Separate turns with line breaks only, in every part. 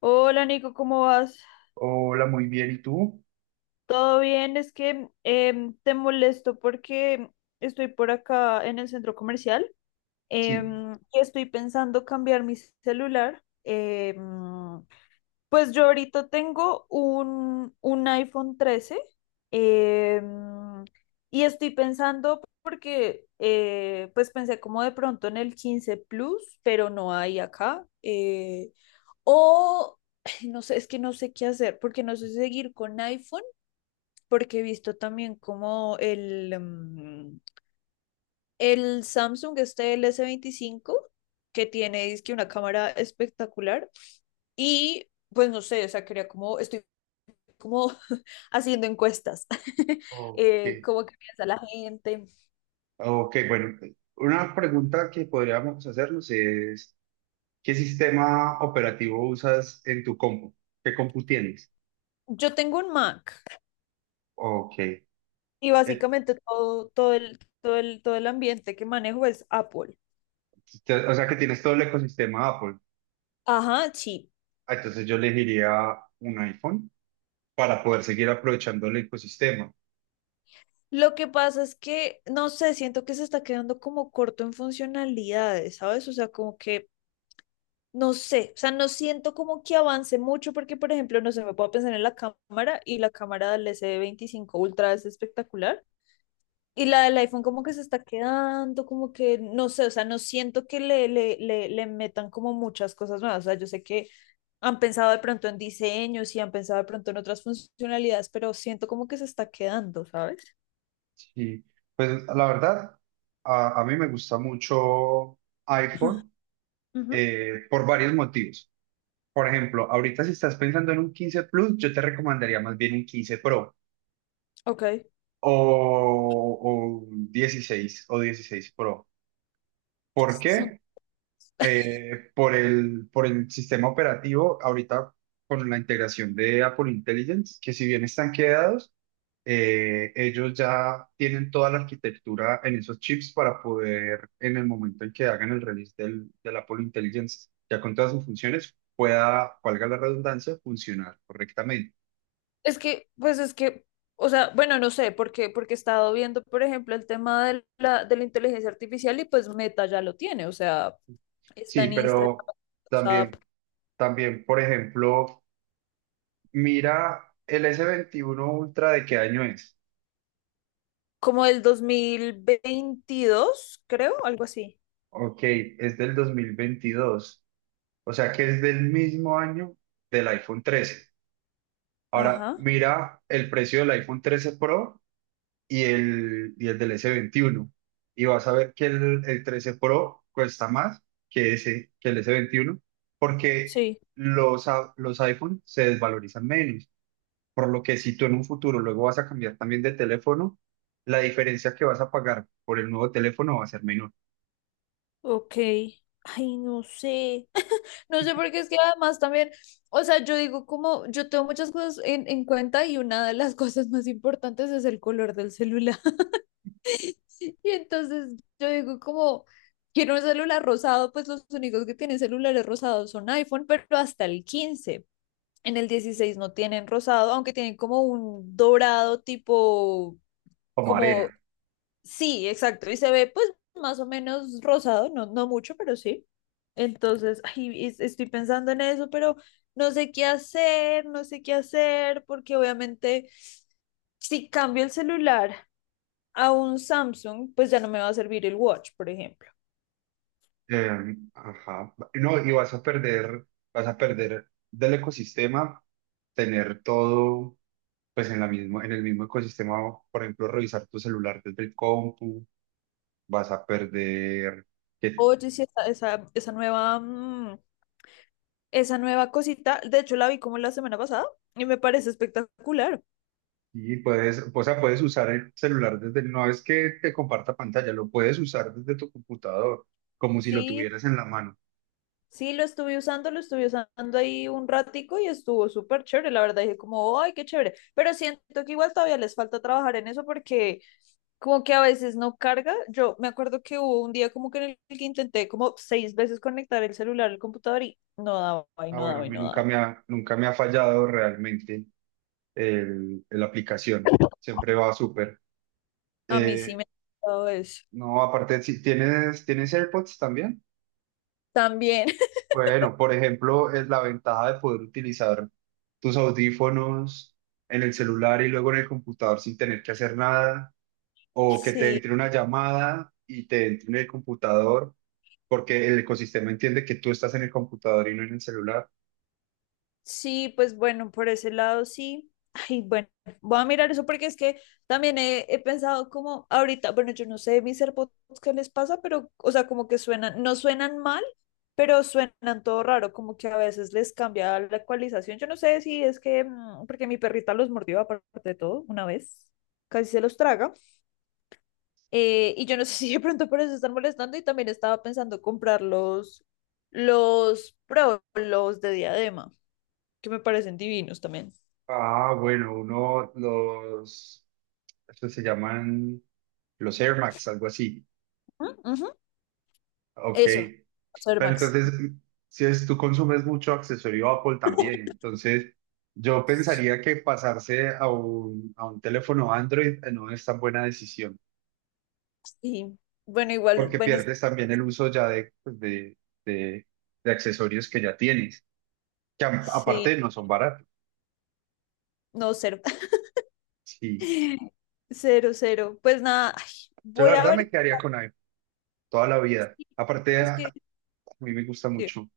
Hola Nico, ¿cómo vas?
Hola, muy bien. ¿Y tú?
¿Todo bien? Es que te molesto porque estoy por acá en el centro comercial,
Sí.
y estoy pensando cambiar mi celular. Pues yo ahorita tengo un iPhone 13. em, y estoy pensando porque pues pensé como de pronto en el 15 Plus, pero no hay acá. O ay, no sé, es que no sé qué hacer, porque no sé si seguir con iPhone, porque he visto también como el el Samsung, este el S25, que tiene dizque una cámara espectacular. Y pues no sé, o sea, quería como, estoy como haciendo encuestas,
Ok.
cómo que piensa la gente.
Ok, bueno. Una pregunta que podríamos hacernos es, ¿qué sistema operativo usas en tu compu? ¿Qué compu tienes?
Yo tengo un Mac
Ok.
y
Eh,
básicamente todo, todo el ambiente que manejo es Apple.
O sea que tienes todo el ecosistema Apple.
Ajá, sí.
Ah, entonces yo elegiría un iPhone para poder seguir aprovechando el ecosistema.
Lo que pasa es que, no sé, siento que se está quedando como corto en funcionalidades, ¿sabes? O sea, como que, no sé, o sea, no siento como que avance mucho porque, por ejemplo, no sé, me puedo pensar en la cámara, y la cámara del S25 Ultra es espectacular. Y la del iPhone como que se está quedando, como que, no sé, o sea, no siento que le metan como muchas cosas nuevas. O sea, yo sé que han pensado de pronto en diseños y han pensado de pronto en otras funcionalidades, pero siento como que se está quedando, ¿sabes?
Sí. Pues la verdad, a mí me gusta mucho iPhone
Ujú.
por varios motivos. Por ejemplo, ahorita si estás pensando en un 15 Plus, yo te recomendaría más bien un 15 Pro
Ok.
o un 16 o 16 Pro. ¿Por qué? Por el sistema operativo, ahorita con la integración de Apple Intelligence, que si bien están quedados, ellos ya tienen toda la arquitectura en esos chips para poder, en el momento en que hagan el release del Apple Intelligence, ya con todas sus funciones, pueda, valga la redundancia, funcionar correctamente.
Es que, pues es que, o sea, bueno, no sé, porque, porque he estado viendo, por ejemplo, el tema de la inteligencia artificial, y pues Meta ya lo tiene, o sea, está
Sí,
en Instagram,
pero
WhatsApp,
también, por ejemplo, mira el S21 Ultra de qué año es.
como el 2022, creo, algo así.
Ok, es del 2022, o sea que es del mismo año del iPhone 13. Ahora,
Ajá,
mira el precio del iPhone 13 Pro y el del S21. Y vas a ver que el 13 Pro cuesta más que el S21, porque
sí,
los iPhone se desvalorizan menos. Por lo que si tú en un futuro luego vas a cambiar también de teléfono, la diferencia que vas a pagar por el nuevo teléfono va a ser menor,
ok. Ay, no sé. No sé, porque es que además también, o sea, yo digo como, yo tengo muchas cosas en cuenta y una de las cosas más importantes es el color del celular. Y entonces yo digo como, quiero un celular rosado, pues los únicos que tienen celulares rosados son iPhone, pero hasta el 15. En el 16 no tienen rosado, aunque tienen como un dorado tipo,
como
como,
arena.
sí, exacto, y se ve pues más o menos rosado, no, no mucho, pero sí. Entonces, ay, estoy pensando en eso, pero no sé qué hacer, no sé qué hacer, porque obviamente, si cambio el celular a un Samsung, pues ya no me va a servir el Watch, por ejemplo.
Ajá. No, y vas a perder del ecosistema, tener todo, pues en el mismo ecosistema, por ejemplo, revisar tu celular desde el compu, vas a perder que
Oye, sí, esa nueva, esa nueva cosita, de hecho la vi como la semana pasada y me parece espectacular.
y puedes, o sea, puedes usar el celular desde, no es que te comparta pantalla, lo puedes usar desde tu computador, como si lo
Sí.
tuvieras en la mano.
Sí, lo estuve usando ahí un ratico y estuvo súper chévere, la verdad dije como, ay, qué chévere, pero siento que igual todavía les falta trabajar en eso porque como que a veces no carga, yo me acuerdo que hubo un día como que en el que intenté como seis veces conectar el celular al computador y no daba, y
Ah,
no
bueno, a
daba, y
mí
no
nunca
daba.
me ha, nunca me ha fallado realmente el, la aplicación. Siempre va súper.
A mí sí me
Eh,
ha pasado eso.
no, aparte, si tienes, ¿tienes AirPods también?
También.
Bueno, por ejemplo, es la ventaja de poder utilizar tus audífonos en el celular y luego en el computador sin tener que hacer nada, o que te
Sí.
entre una llamada y te entre en el computador, porque el ecosistema entiende que tú estás en el computador y no en el celular.
Sí, pues bueno, por ese lado sí. Ay, bueno, voy a mirar eso porque es que también he pensado como ahorita, bueno, yo no sé mis AirPods qué les pasa, pero, o sea, como que suenan, no suenan mal, pero suenan todo raro, como que a veces les cambia la ecualización. Yo no sé si es que, porque mi perrita los mordió aparte de todo una vez, casi se los traga, y yo no sé si de pronto por eso están molestando, y también estaba pensando comprar los Pro, los de diadema, que me parecen divinos también.
Ah, bueno, uno, los estos se llaman los Air Max, algo así.
Ujú, ujú.
Ok.
Eso, ser
Pero
Max.
entonces, si es, tú consumes mucho accesorio Apple también, entonces yo pensaría que pasarse a un teléfono Android, no es tan buena decisión,
Sí. Bueno, igual,
porque
bueno,
pierdes también el uso ya de, pues, de, de accesorios que ya tienes, que
sí,
aparte no son baratos.
no, cero.
Sí.
Cero, cero. Pues nada, ay,
Yo la
voy a
verdad me
ver.
quedaría con iPhone toda la vida.
qué-
Aparte,
Es
a
que,
a mí me gusta
sí.
mucho.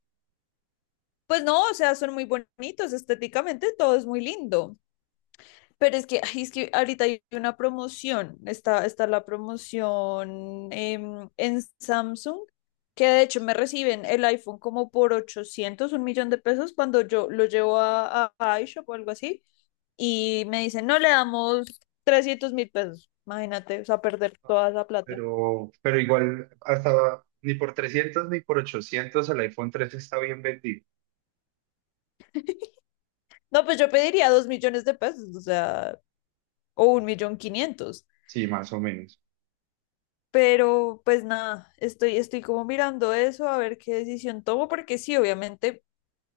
Pues no, o sea, son muy bonitos estéticamente, todo es muy lindo. Pero es que, ay, es que ahorita hay una promoción, está la promoción en Samsung, que de hecho me reciben el iPhone como por $801.000.000 cuando yo lo llevo a, iShop o algo así, y me dicen, no le damos $300.000, imagínate, o sea, perder toda esa plata.
Pero igual hasta ni por 300 ni por 800 el iPhone 3 está bien vendido.
No, pues yo pediría $2.000.000, o sea, o 1.500.000.
Sí, más o menos.
Pero pues nada, estoy, estoy como mirando eso, a ver qué decisión tomo, porque sí, obviamente,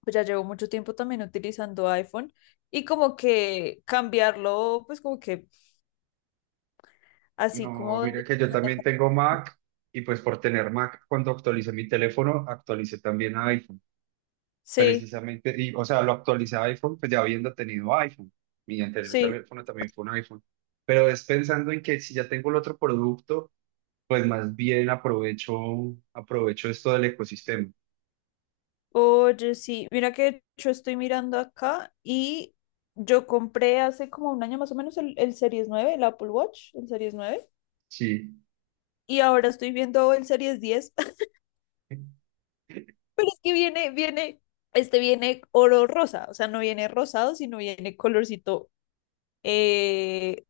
pues ya llevo mucho tiempo también utilizando iPhone, y como que cambiarlo, pues como que así
No,
como,
mira que yo también tengo Mac y pues por tener Mac, cuando actualicé mi teléfono, actualicé también a iPhone,
sí,
precisamente, y, o sea, lo actualicé a iPhone, pues ya habiendo tenido iPhone. Mi anterior
sí,
teléfono también fue un iPhone. Pero es pensando en que si ya tengo el otro producto, pues más bien aprovecho, aprovecho esto del ecosistema.
oye, sí, mira que yo estoy mirando acá y yo compré hace como un año más o menos el Series 9, el Apple Watch, el Series 9,
Sí.
y ahora estoy viendo el Series 10. Pero es que viene, viene, este viene oro rosa, o sea, no viene rosado, sino viene colorcito, eh,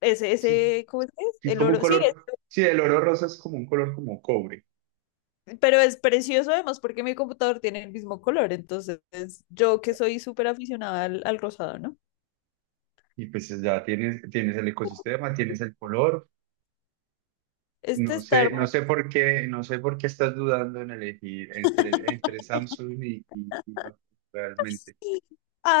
Sí,
ese, ¿cómo es que es?
es
El
como un
oro, sí.
color, sí, el oro rosa es como un color como cobre.
Pero es precioso además porque mi computador tiene el mismo color, entonces yo, que soy súper aficionada al rosado, ¿no?
Y pues ya tienes, tienes el ecosistema, tienes el color.
Este
No
está
sé,
hermoso.
no sé por qué, no sé por qué estás dudando en elegir entre Samsung y Apple, realmente.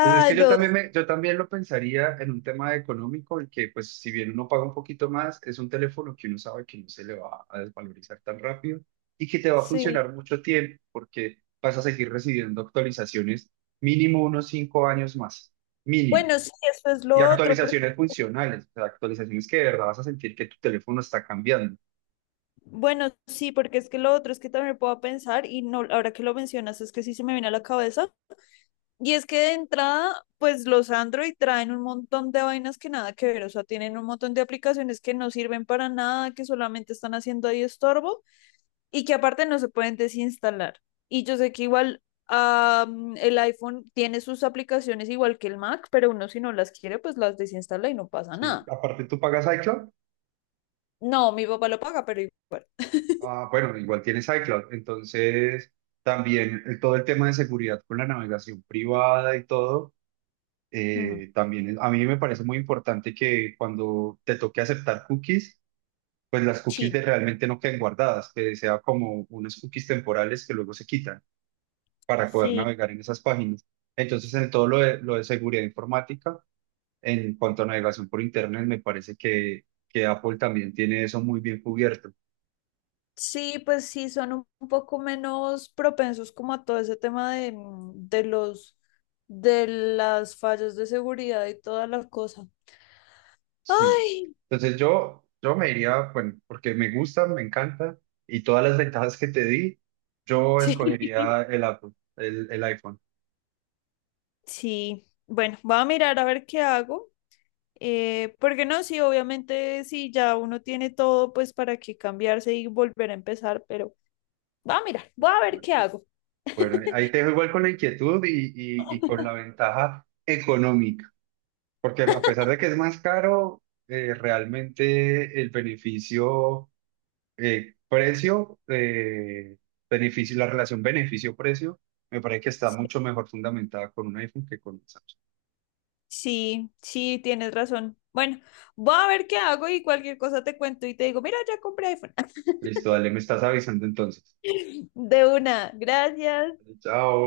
Pues es que yo
no,
también, me- yo también lo pensaría en un tema económico, en que pues si bien uno paga un poquito más, es un teléfono que uno sabe que no se le va a desvalorizar tan rápido y que te va a
sí.
funcionar mucho tiempo porque vas a seguir recibiendo actualizaciones mínimo unos 5 años más, mínimo.
Bueno, sí, eso es lo
Y
otro.
actualizaciones funcionales, o sea, actualizaciones que de verdad vas a sentir que tu teléfono está cambiando.
Bueno, sí, porque es que lo otro es que también puedo pensar y no, ahora que lo mencionas es que sí se me viene a la cabeza. Y es que de entrada, pues los Android traen un montón de vainas que nada que ver, o sea, tienen un montón de aplicaciones que no sirven para nada, que solamente están haciendo ahí estorbo, y que aparte no se pueden desinstalar. Y yo sé que igual, el iPhone tiene sus aplicaciones igual que el Mac, pero uno, si no las quiere, pues las desinstala y no pasa
Sí.
nada.
Aparte tú pagas iCloud.
No, mi papá lo paga, pero igual.
Ah, bueno, igual tienes iCloud, entonces también todo el tema de seguridad con la navegación privada y todo,
Ujú.
también a mí me parece muy importante que cuando te toque aceptar cookies, pues las cookies
Sí.
de realmente no queden guardadas, que sea como unas cookies temporales que luego se quitan para poder
Sí.
navegar en esas páginas. Entonces, en todo lo de seguridad informática, en cuanto a navegación por Internet, me parece que Apple también tiene eso muy bien cubierto.
Sí, pues sí, son un poco menos propensos como a todo ese tema de, de los de las fallas de seguridad y toda la cosa.
Sí.
Ay,
Entonces yo me iría, bueno, porque me gusta, me encanta y todas las ventajas que te di, yo
sí.
escogería el Apple, el iPhone.
Sí. Bueno, voy a mirar a ver qué hago. Porque no, sí, obviamente, sí, ya uno tiene todo, pues para que cambiarse y volver a empezar, pero va a mirar, voy a ver
Bueno,
qué hago.
bueno, ahí te dejo igual con la inquietud y con la ventaja económica, porque a pesar de que es más caro, realmente el beneficio, precio, beneficio, la relación beneficio-precio, me parece que está mucho mejor fundamentada con un iPhone que con un Samsung.
Sí, sí, tienes razón. Bueno, voy a ver qué hago y cualquier cosa te cuento y te digo, mira, ya compré iPhone.
Listo, dale, me estás avisando entonces.
De una, gracias.
Chao.